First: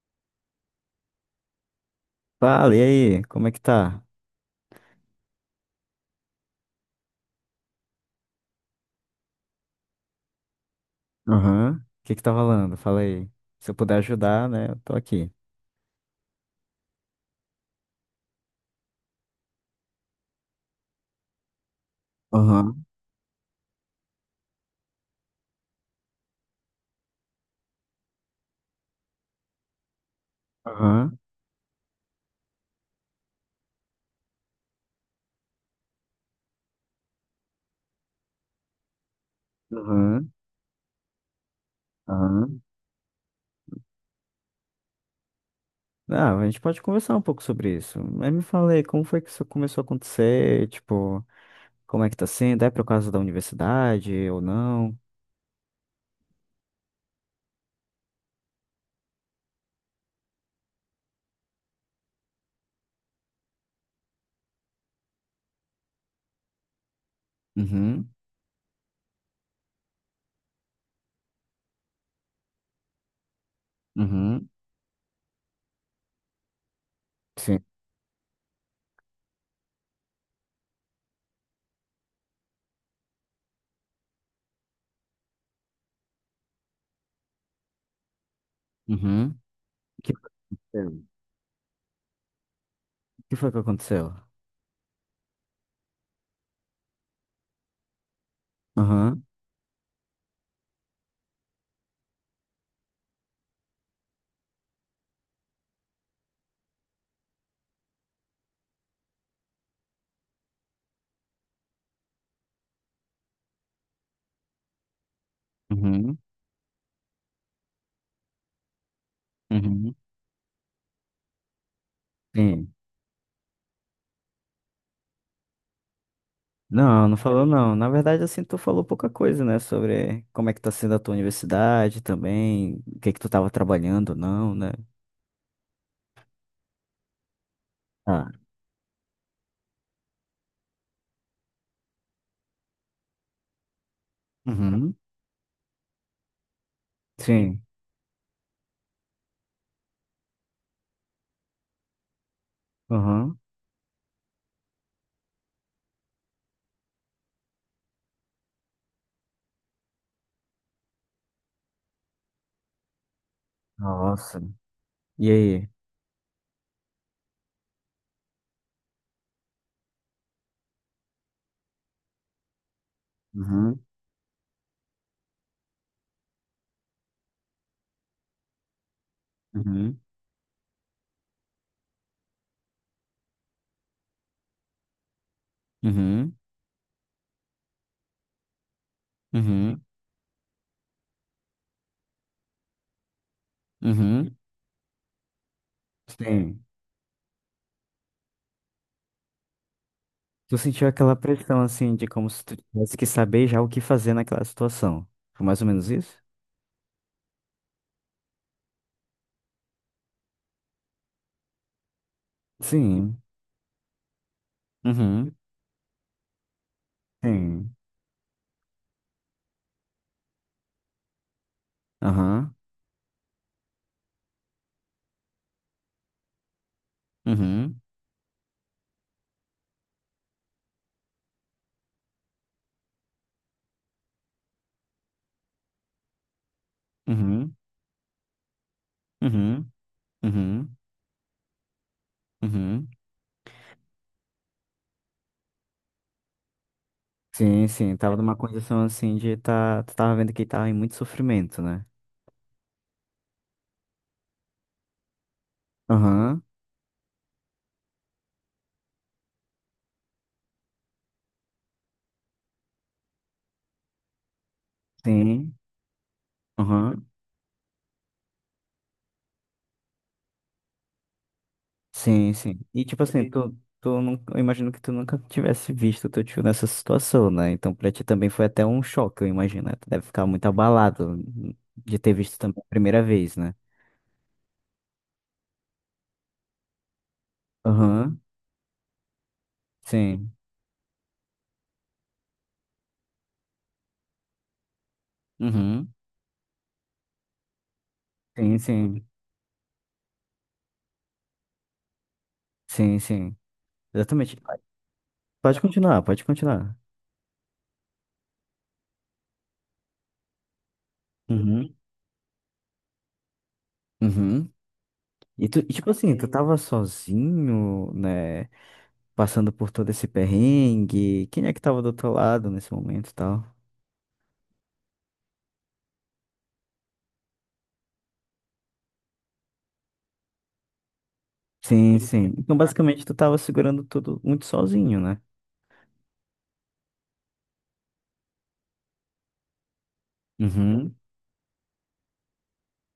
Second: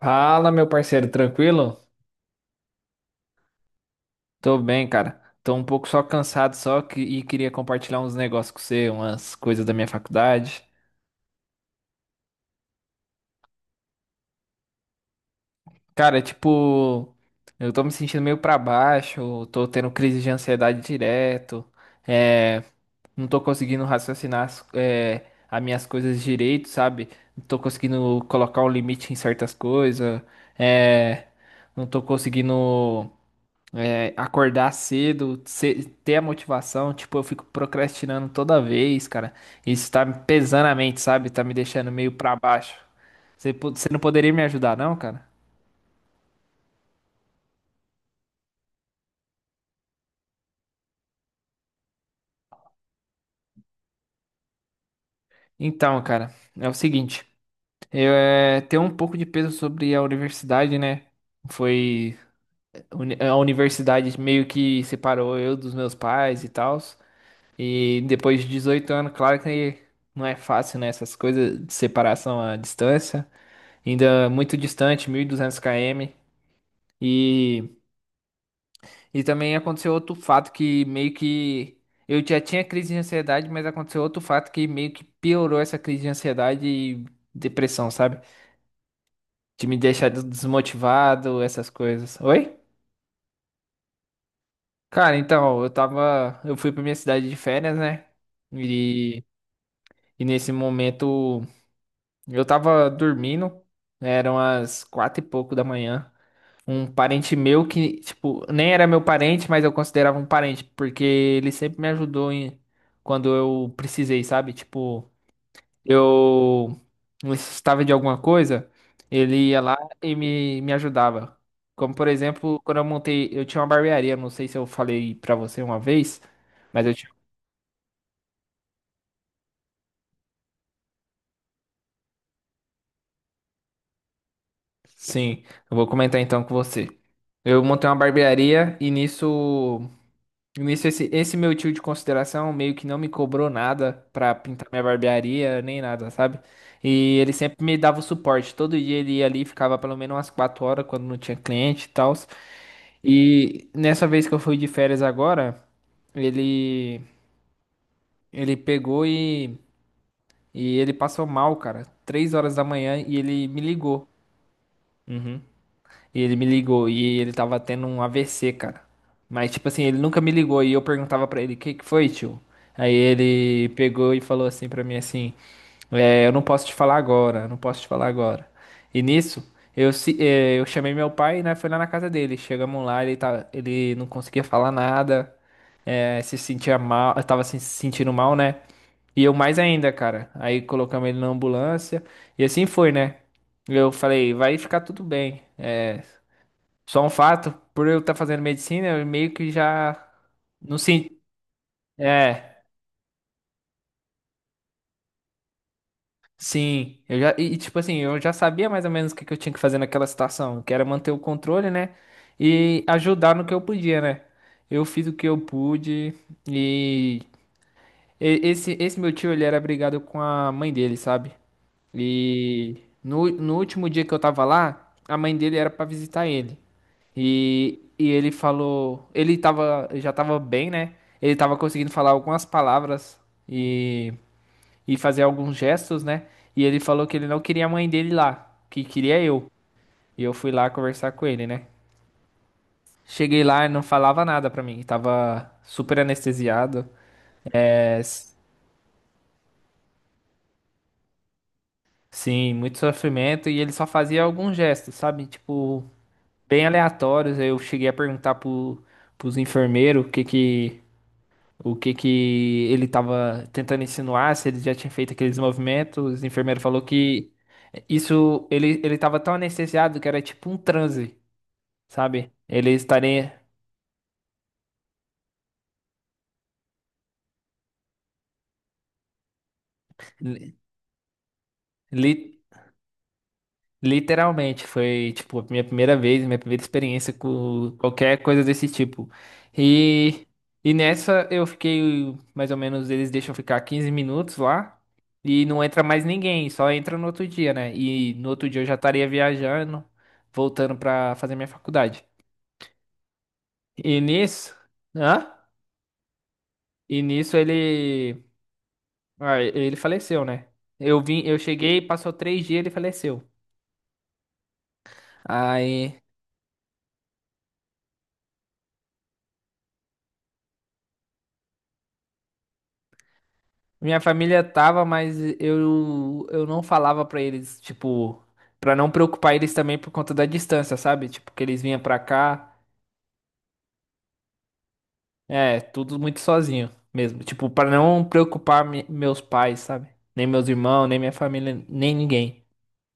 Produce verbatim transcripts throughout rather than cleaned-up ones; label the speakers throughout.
Speaker 1: Fala, meu parceiro, tranquilo?
Speaker 2: Fala, e aí? Como é que tá?
Speaker 1: Tô bem, cara. Tô um pouco só cansado só que, e queria compartilhar uns negócios com você, umas coisas da minha faculdade.
Speaker 2: Aham. O que que tá rolando? Fala aí. Se eu puder ajudar, né? Eu tô aqui.
Speaker 1: Cara, tipo, eu tô me sentindo meio pra baixo, tô tendo crise de ansiedade direto, é,
Speaker 2: Aham,
Speaker 1: não tô conseguindo raciocinar as, é, as minhas coisas direito, sabe? Não tô conseguindo colocar um limite em certas coisas,
Speaker 2: aham,
Speaker 1: é, não tô conseguindo. É, acordar cedo, ce- ter a motivação, tipo, eu fico procrastinando toda vez, cara. Isso tá me
Speaker 2: aham,
Speaker 1: pesando a mente, sabe? Tá me deixando meio pra
Speaker 2: aham.
Speaker 1: baixo. Você, po- você não poderia me ajudar, não, cara?
Speaker 2: Ah, a gente pode conversar um pouco sobre isso. Mas me fala aí, como foi que isso começou a acontecer? Tipo, como é que tá sendo? É por causa da universidade ou não?
Speaker 1: Então, cara, é o seguinte, eu é, tenho um pouco de peso sobre a universidade, né? Foi uni- a universidade meio que separou eu dos meus pais e tal. E
Speaker 2: Uhum,
Speaker 1: depois de dezoito anos, claro que não é fácil, né? Essas coisas de separação à distância. Ainda
Speaker 2: uhum,
Speaker 1: muito distante, mil e duzentos quilômetros km.
Speaker 2: sim,
Speaker 1: E, e também aconteceu outro fato que meio que. Eu já tinha crise de ansiedade, mas aconteceu outro fato que meio que piorou essa crise de ansiedade e depressão, sabe?
Speaker 2: uhum.
Speaker 1: De me
Speaker 2: O
Speaker 1: deixar
Speaker 2: que
Speaker 1: des-
Speaker 2: aconteceu?
Speaker 1: desmotivado, essas coisas. Oi?
Speaker 2: O que foi que aconteceu?
Speaker 1: Cara, então, eu tava. Eu fui pra minha cidade de férias, né?
Speaker 2: Aham,
Speaker 1: E, e nesse momento eu tava dormindo, eram as quatro e pouco da manhã. Um parente meu que, tipo, nem era meu parente, mas eu considerava um parente, porque ele sempre me ajudou em, quando eu precisei, sabe? Tipo,
Speaker 2: uhum,
Speaker 1: eu necessitava de alguma coisa, ele ia lá
Speaker 2: uhum,
Speaker 1: e me, me ajudava. Como, por exemplo,
Speaker 2: sim.
Speaker 1: quando eu montei, eu tinha uma barbearia, não sei se eu falei pra você uma vez, mas eu
Speaker 2: Não,
Speaker 1: tinha.
Speaker 2: não falou não. Na verdade, assim, tu falou pouca coisa, né? Sobre como é que tá sendo a tua universidade também, o que que tu tava trabalhando, ou não, né?
Speaker 1: Sim, eu vou comentar então com você. Eu montei uma
Speaker 2: Ah.
Speaker 1: barbearia e nisso. Nisso, esse, esse meu tio de consideração meio que não me cobrou nada pra pintar minha
Speaker 2: Uhum.
Speaker 1: barbearia, nem nada, sabe? E ele
Speaker 2: Sim.
Speaker 1: sempre me dava o suporte. Todo dia ele ia ali, ficava pelo menos umas quatro horas quando não tinha cliente e tal.
Speaker 2: Uhum.
Speaker 1: E nessa vez que eu fui de férias agora, ele, ele pegou e, e ele passou mal, cara. Três horas da manhã e ele me ligou.
Speaker 2: Nossa. E aí?
Speaker 1: E ele me ligou e ele tava tendo um A V C, cara. Mas, tipo assim, ele nunca me ligou e eu perguntava pra ele, o que que foi, tio? Aí ele
Speaker 2: Uhum.
Speaker 1: pegou e falou assim pra mim, assim, é, eu não posso te falar agora, eu não posso te falar agora. E nisso, eu,
Speaker 2: Uhum.
Speaker 1: se- é, eu chamei meu pai, né, foi lá na casa dele. Chegamos lá, ele, tá, ele não conseguia falar nada, é,
Speaker 2: Uhum.
Speaker 1: se sentia mal, tava se sentindo mal, né? E eu mais
Speaker 2: Uhum.
Speaker 1: ainda, cara. Aí colocamos ele na ambulância e assim foi, né? Eu falei,
Speaker 2: Uhum.
Speaker 1: vai ficar tudo bem. É,
Speaker 2: Sim.
Speaker 1: só um fato, por eu estar fazendo medicina, eu meio que já
Speaker 2: Tu
Speaker 1: não
Speaker 2: sentiu aquela
Speaker 1: sei.
Speaker 2: pressão, assim, de como se tu
Speaker 1: É,
Speaker 2: tivesse que saber já o que fazer naquela situação. Foi mais ou menos isso?
Speaker 1: sim. Eu já e e, tipo assim, eu já sabia mais ou menos o que que eu tinha que fazer naquela situação, que era manter o controle, né? E
Speaker 2: Sim.
Speaker 1: ajudar no que eu podia, né? Eu fiz o que
Speaker 2: Uhum.
Speaker 1: eu pude e
Speaker 2: Sim.
Speaker 1: E- Esse, esse meu tio, ele era brigado com a mãe dele, sabe?
Speaker 2: Aham.
Speaker 1: E no, no último dia que eu tava lá, a mãe dele era pra visitar ele. E,
Speaker 2: Uhum.
Speaker 1: e ele falou, ele tava, já tava bem, né? Ele tava conseguindo falar algumas palavras e, e fazer alguns gestos, né? E ele falou que ele não
Speaker 2: Uhum.
Speaker 1: queria a mãe dele lá, que queria eu.
Speaker 2: Uhum.
Speaker 1: E eu fui lá
Speaker 2: Uhum.
Speaker 1: conversar com ele, né?
Speaker 2: Uhum.
Speaker 1: Cheguei lá e não falava nada pra mim, tava super anestesiado.
Speaker 2: Sim, sim,
Speaker 1: É,
Speaker 2: tava numa condição assim de tá, tu tava vendo que ele tava em muito sofrimento, né?
Speaker 1: Sim, muito sofrimento e ele só fazia alguns gestos, sabe? Tipo,
Speaker 2: Aham,
Speaker 1: bem aleatórios. Eu cheguei a perguntar pro, pros enfermeiros o que que, o que que ele tava tentando insinuar, se ele já tinha feito aqueles
Speaker 2: sim,
Speaker 1: movimentos. Os enfermeiros falou
Speaker 2: aham,
Speaker 1: que isso, ele, ele tava tão anestesiado que era tipo um transe, sabe?
Speaker 2: sim, sim.
Speaker 1: Ele
Speaker 2: E tipo assim,
Speaker 1: estaria
Speaker 2: tu, tu não eu imagino que tu nunca tivesse visto teu tio nessa situação, né? Então pra ti também foi até um choque, eu imagino, né? Tu deve ficar muito abalado de
Speaker 1: li,
Speaker 2: ter visto também a primeira vez, né?
Speaker 1: literalmente, foi tipo a minha primeira vez, minha primeira experiência com
Speaker 2: Aham,
Speaker 1: qualquer coisa desse tipo. E,
Speaker 2: sim,
Speaker 1: e nessa eu fiquei mais ou menos, eles deixam ficar quinze minutos lá e não entra
Speaker 2: uhum,
Speaker 1: mais ninguém, só entra no outro dia, né? E no outro
Speaker 2: sim,
Speaker 1: dia eu já estaria
Speaker 2: sim,
Speaker 1: viajando, voltando pra fazer minha faculdade.
Speaker 2: sim, sim,
Speaker 1: E
Speaker 2: exatamente.
Speaker 1: nisso, hã?
Speaker 2: Pode continuar, pode continuar.
Speaker 1: E nisso ele, ah, ele faleceu, né? Eu vim, eu
Speaker 2: Uhum,
Speaker 1: cheguei, passou três dias, ele faleceu.
Speaker 2: uhum. E, tu, e tipo
Speaker 1: Aí
Speaker 2: assim, tu tava sozinho, né? Passando por todo esse perrengue. Quem é que tava do outro lado nesse momento e tal?
Speaker 1: minha família tava, mas eu, eu não falava pra eles, tipo, pra não preocupar eles também por conta da distância, sabe? Tipo, que eles vinham pra
Speaker 2: Sim, sim.
Speaker 1: cá,
Speaker 2: Então, basicamente, tu tava segurando tudo muito sozinho, né?
Speaker 1: é, tudo muito sozinho mesmo. Tipo, pra não preocupar me- meus pais, sabe? Nem meus irmãos,
Speaker 2: Uhum.
Speaker 1: nem minha família, nem ninguém.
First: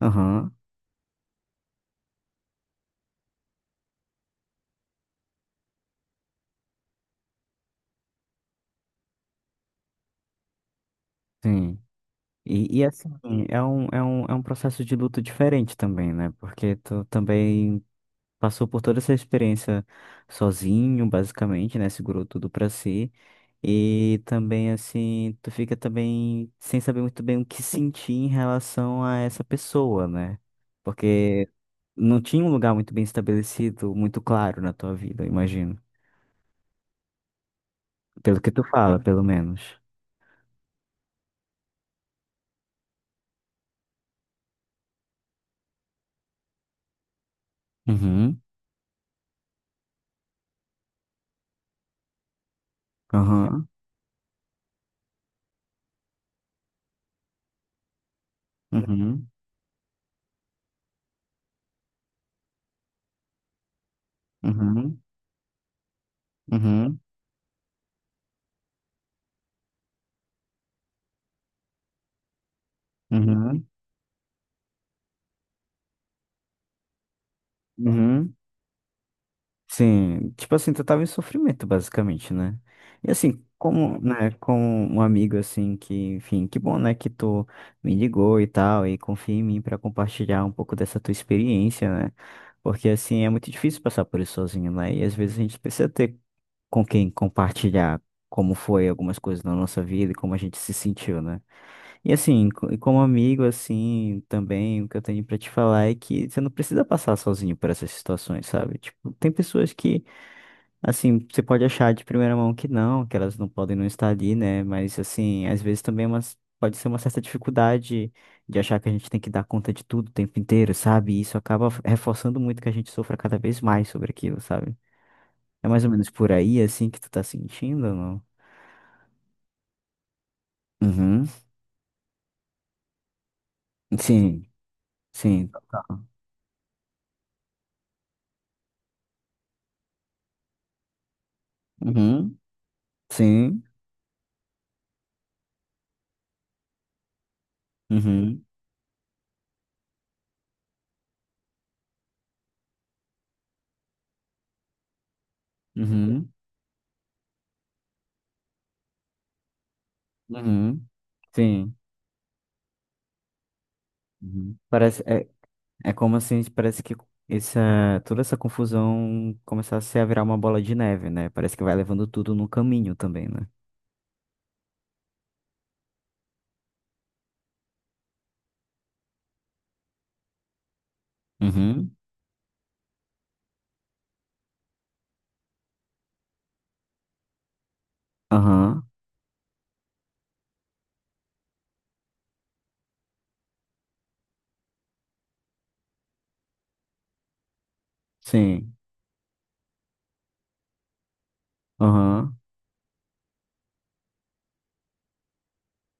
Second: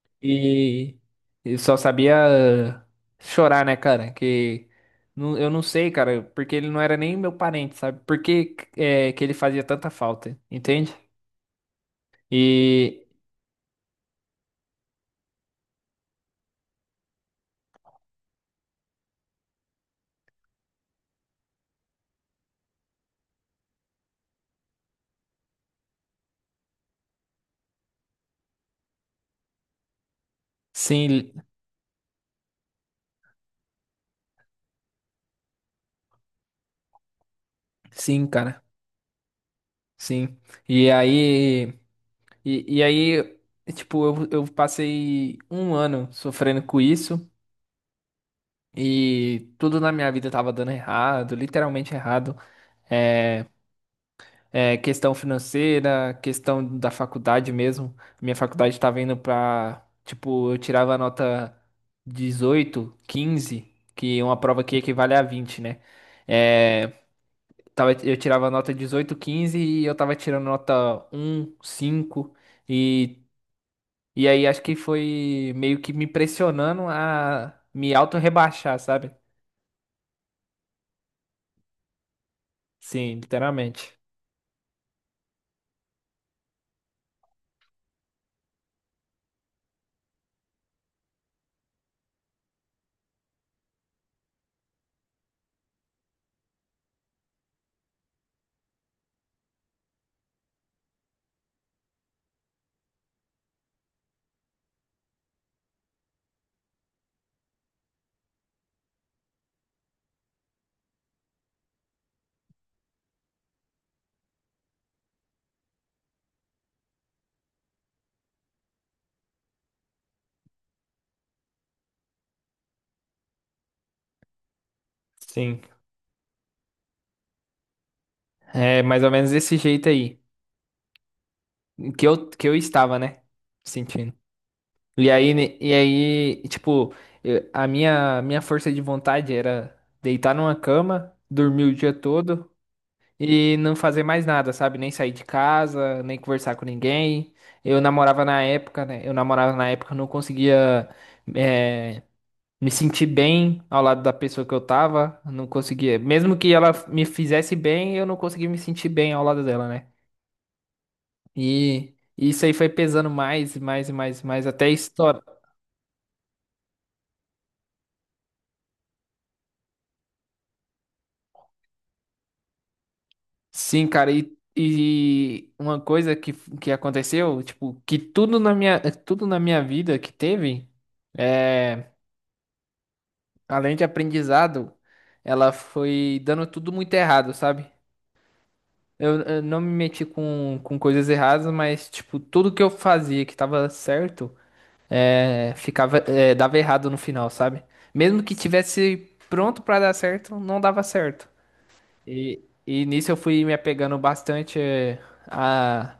Speaker 2: Aham,
Speaker 1: E eu só sabia chorar, né, cara? Que não- eu não sei, cara, porque ele não era nem meu parente, sabe? Por que, é, que ele fazia tanta falta, entende?
Speaker 2: sim. E, e
Speaker 1: E
Speaker 2: assim, é um, é um, é um processo de luto diferente também, né? Porque tu também passou por toda essa experiência sozinho, basicamente, né? Segurou tudo pra si. E também, assim, tu fica também sem saber muito bem o que sentir em relação a essa pessoa, né?
Speaker 1: sim,
Speaker 2: Porque não tinha um lugar muito bem estabelecido, muito claro na tua vida, eu imagino.
Speaker 1: sim,
Speaker 2: Pelo que
Speaker 1: cara.
Speaker 2: tu fala, pelo menos.
Speaker 1: Sim. E aí, e, e aí, tipo, eu, eu passei um ano sofrendo com isso
Speaker 2: Uhum,
Speaker 1: e tudo na minha vida tava dando errado, literalmente errado. É,
Speaker 2: aham,
Speaker 1: é, questão financeira, questão da faculdade mesmo. Minha faculdade tava indo
Speaker 2: uhum,
Speaker 1: pra, tipo, eu tirava a nota dezoito quinze que é uma prova que
Speaker 2: uhum,
Speaker 1: equivale a vinte, né? É,
Speaker 2: uhum,
Speaker 1: tava, eu tirava a nota dezoito quinze e eu tava tirando nota um cinco. E
Speaker 2: uhum,
Speaker 1: E aí acho que foi meio que me pressionando a me
Speaker 2: uhum.
Speaker 1: auto-rebaixar, sabe?
Speaker 2: Sim, tipo assim, tu tava em sofrimento, basicamente, né? E
Speaker 1: Sim,
Speaker 2: assim,
Speaker 1: literalmente.
Speaker 2: como, né, como um amigo, assim, que, enfim, que bom, né, que tu me ligou e tal, e confia em mim pra compartilhar um pouco dessa tua experiência, né? Porque, assim, é muito difícil passar por isso sozinho, né? E às vezes a gente precisa ter com quem compartilhar como foi algumas coisas na nossa vida e como a gente se sentiu, né? E assim, co- e como amigo, assim, também o que eu tenho pra te falar é que você não precisa passar sozinho por essas situações, sabe? Tipo, tem pessoas que, assim, você pode achar de primeira mão que não, que elas não podem não estar ali, né? Mas assim, às vezes também é umas- pode ser uma certa dificuldade de achar que a gente tem que dar conta de tudo o tempo inteiro, sabe? E isso acaba reforçando muito que a gente sofra cada vez mais sobre aquilo, sabe?
Speaker 1: Sim.
Speaker 2: É mais ou menos por aí, assim, que tu tá sentindo, ou não?
Speaker 1: É mais ou menos desse jeito aí.
Speaker 2: Uhum.
Speaker 1: Que eu, que eu estava, né? Sentindo.
Speaker 2: Sim,
Speaker 1: E aí,
Speaker 2: sim,
Speaker 1: ne- e
Speaker 2: total.
Speaker 1: aí, tipo, eu- a minha, minha força de vontade era deitar numa cama, dormir o dia
Speaker 2: Uhum.
Speaker 1: todo e
Speaker 2: Sim.
Speaker 1: não fazer mais nada, sabe? Nem sair de casa, nem conversar com ninguém. Eu namorava na
Speaker 2: Uhum.
Speaker 1: época, né? Eu namorava na época, eu não conseguia. eh, me senti bem ao lado da pessoa que eu tava, não conseguia.
Speaker 2: Uhum.
Speaker 1: Mesmo que ela me fizesse bem, eu não conseguia me sentir bem ao lado dela, né?
Speaker 2: Uhum. Sim.
Speaker 1: E isso aí foi pesando mais, e mais, e mais, e mais,
Speaker 2: Uhum.
Speaker 1: até
Speaker 2: Parece,
Speaker 1: história.
Speaker 2: é, é como assim, parece que essa, toda essa confusão começasse a virar uma bola de neve, né? Parece que vai levando tudo no caminho também, né?
Speaker 1: Sim, cara, e, e uma coisa que, que aconteceu, tipo, que tudo na minha, tudo na minha vida que teve, é,
Speaker 2: Uhum.
Speaker 1: além de aprendizado, ela foi dando tudo muito errado, sabe?
Speaker 2: Aham.
Speaker 1: Eu, eu não me meti com, com coisas erradas, mas, tipo, tudo que eu fazia que tava certo, é, ficava, é, dava errado no final, sabe? Mesmo que
Speaker 2: Sim.
Speaker 1: tivesse pronto pra dar certo, não dava certo.
Speaker 2: Aham.
Speaker 1: E, e nisso eu fui me apegando bastante é, a,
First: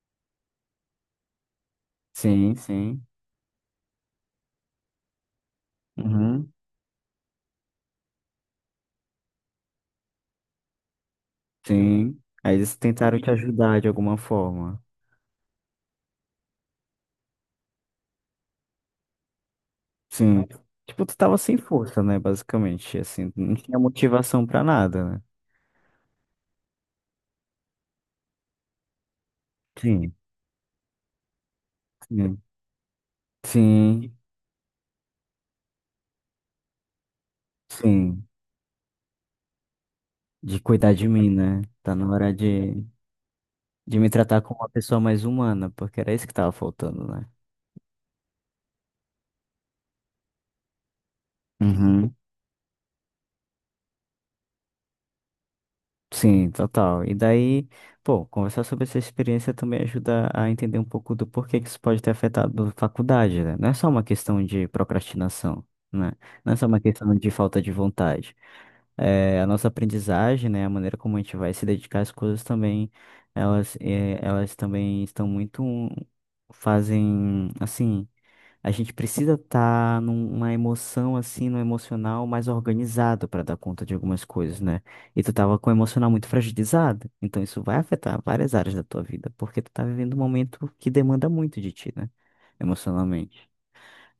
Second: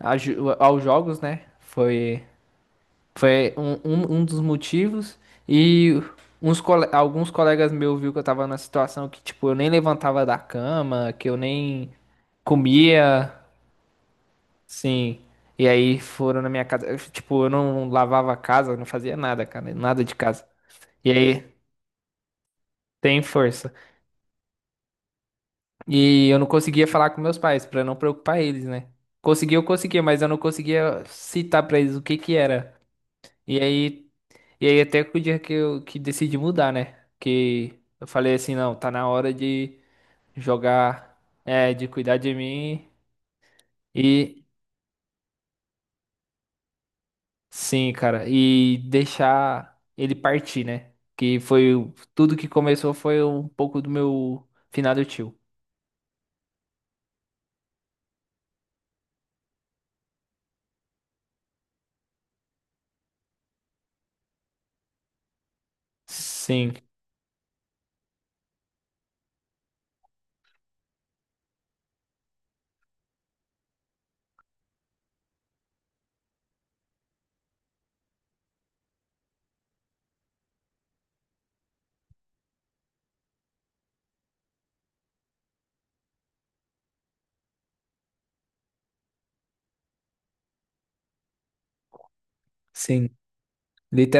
Speaker 1: a ju- aos jogos, né? Foi,
Speaker 2: Sim, sim.
Speaker 1: foi um, um, um dos motivos. E
Speaker 2: Uhum.
Speaker 1: uns, cole- alguns colegas meus viu que eu tava na situação que, tipo, eu nem levantava da cama, que eu nem
Speaker 2: Sim. Aí eles tentaram te
Speaker 1: comia.
Speaker 2: ajudar de alguma forma.
Speaker 1: Sim. E aí foram na minha casa. Eu, tipo, eu não lavava a casa, eu não fazia nada, cara. Nada de
Speaker 2: Sim.
Speaker 1: casa.
Speaker 2: Tipo,
Speaker 1: E
Speaker 2: tu tava
Speaker 1: aí,
Speaker 2: sem força, né? Basicamente,
Speaker 1: tem
Speaker 2: assim, não
Speaker 1: força.
Speaker 2: tinha motivação pra nada, né?
Speaker 1: E eu não conseguia falar com meus pais, pra não preocupar eles, né? Conseguia, eu conseguia,
Speaker 2: Sim,
Speaker 1: mas eu não conseguia citar pra eles o que que
Speaker 2: sim,
Speaker 1: era. E aí,
Speaker 2: sim,
Speaker 1: e aí até que o dia que eu que decidi mudar, né? Que eu
Speaker 2: sim.
Speaker 1: falei assim, não, tá na hora de
Speaker 2: De cuidar de
Speaker 1: jogar,
Speaker 2: mim, né?
Speaker 1: é, de
Speaker 2: Tá na
Speaker 1: cuidar
Speaker 2: hora
Speaker 1: de
Speaker 2: de,
Speaker 1: mim.
Speaker 2: de me tratar
Speaker 1: E,
Speaker 2: como uma pessoa mais humana, porque era isso que tava faltando, né?
Speaker 1: Sim, cara, e deixar ele partir, né? Que foi o-
Speaker 2: Uhum.
Speaker 1: tudo que começou foi um pouco do meu finado tio.
Speaker 2: Sim, total. E daí, pô, conversar sobre essa experiência também ajuda a entender um pouco do porquê que isso pode ter afetado a faculdade, né? Não é só uma questão de procrastinação, né? Não é só
Speaker 1: Sim,
Speaker 2: uma questão de falta de vontade. Eh, a nossa aprendizagem, né, a maneira como a gente vai se dedicar às coisas também, elas, eh, elas também estão muito, fazem, assim, a gente precisa estar numa emoção, assim, no emocional mais organizado para dar conta de algumas coisas, né? E tu tava com o emocional muito fragilizado, então isso vai afetar várias áreas da tua vida, porque tu tá vivendo um momento que demanda muito de ti, né,
Speaker 1: sim,
Speaker 2: emocionalmente.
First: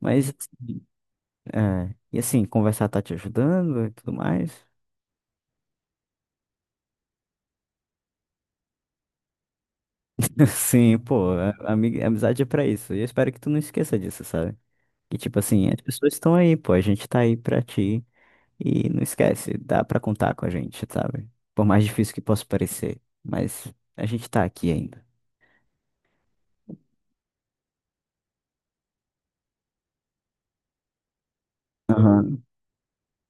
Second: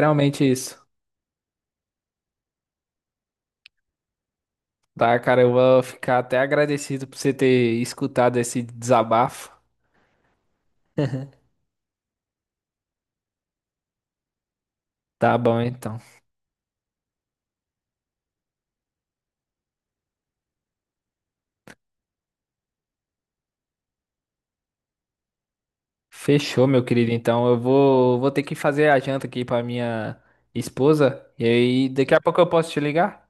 Speaker 2: Mas,
Speaker 1: isso.
Speaker 2: assim, é, e assim, conversar tá te ajudando e tudo mais?
Speaker 1: Tá, cara, eu vou ficar até agradecido por você ter escutado esse desabafo.
Speaker 2: Sim, pô, a- ami- amizade é pra isso. E eu espero que tu não esqueça disso, sabe? Que
Speaker 1: Tá
Speaker 2: tipo
Speaker 1: bom,
Speaker 2: assim, as
Speaker 1: então.
Speaker 2: pessoas estão aí, pô, a gente tá aí pra ti. E não esquece, dá pra contar com a gente, sabe? Por mais difícil que possa parecer, mas a gente tá aqui ainda.
Speaker 1: Fechou, meu querido. Então, eu vou, vou ter que fazer a janta aqui pra minha esposa. E aí, daqui a pouco
Speaker 2: Aham.
Speaker 1: eu posso te ligar?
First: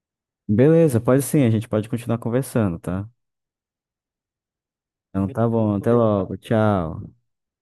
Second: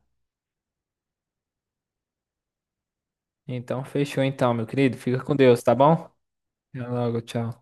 Speaker 2: Beleza, pode sim, a gente pode continuar conversando, tá?
Speaker 1: Então, fechou, então, meu querido. Fica
Speaker 2: Então
Speaker 1: com
Speaker 2: tá
Speaker 1: Deus, tá
Speaker 2: bom, até
Speaker 1: bom?
Speaker 2: logo,
Speaker 1: Até
Speaker 2: tchau.
Speaker 1: logo, tchau.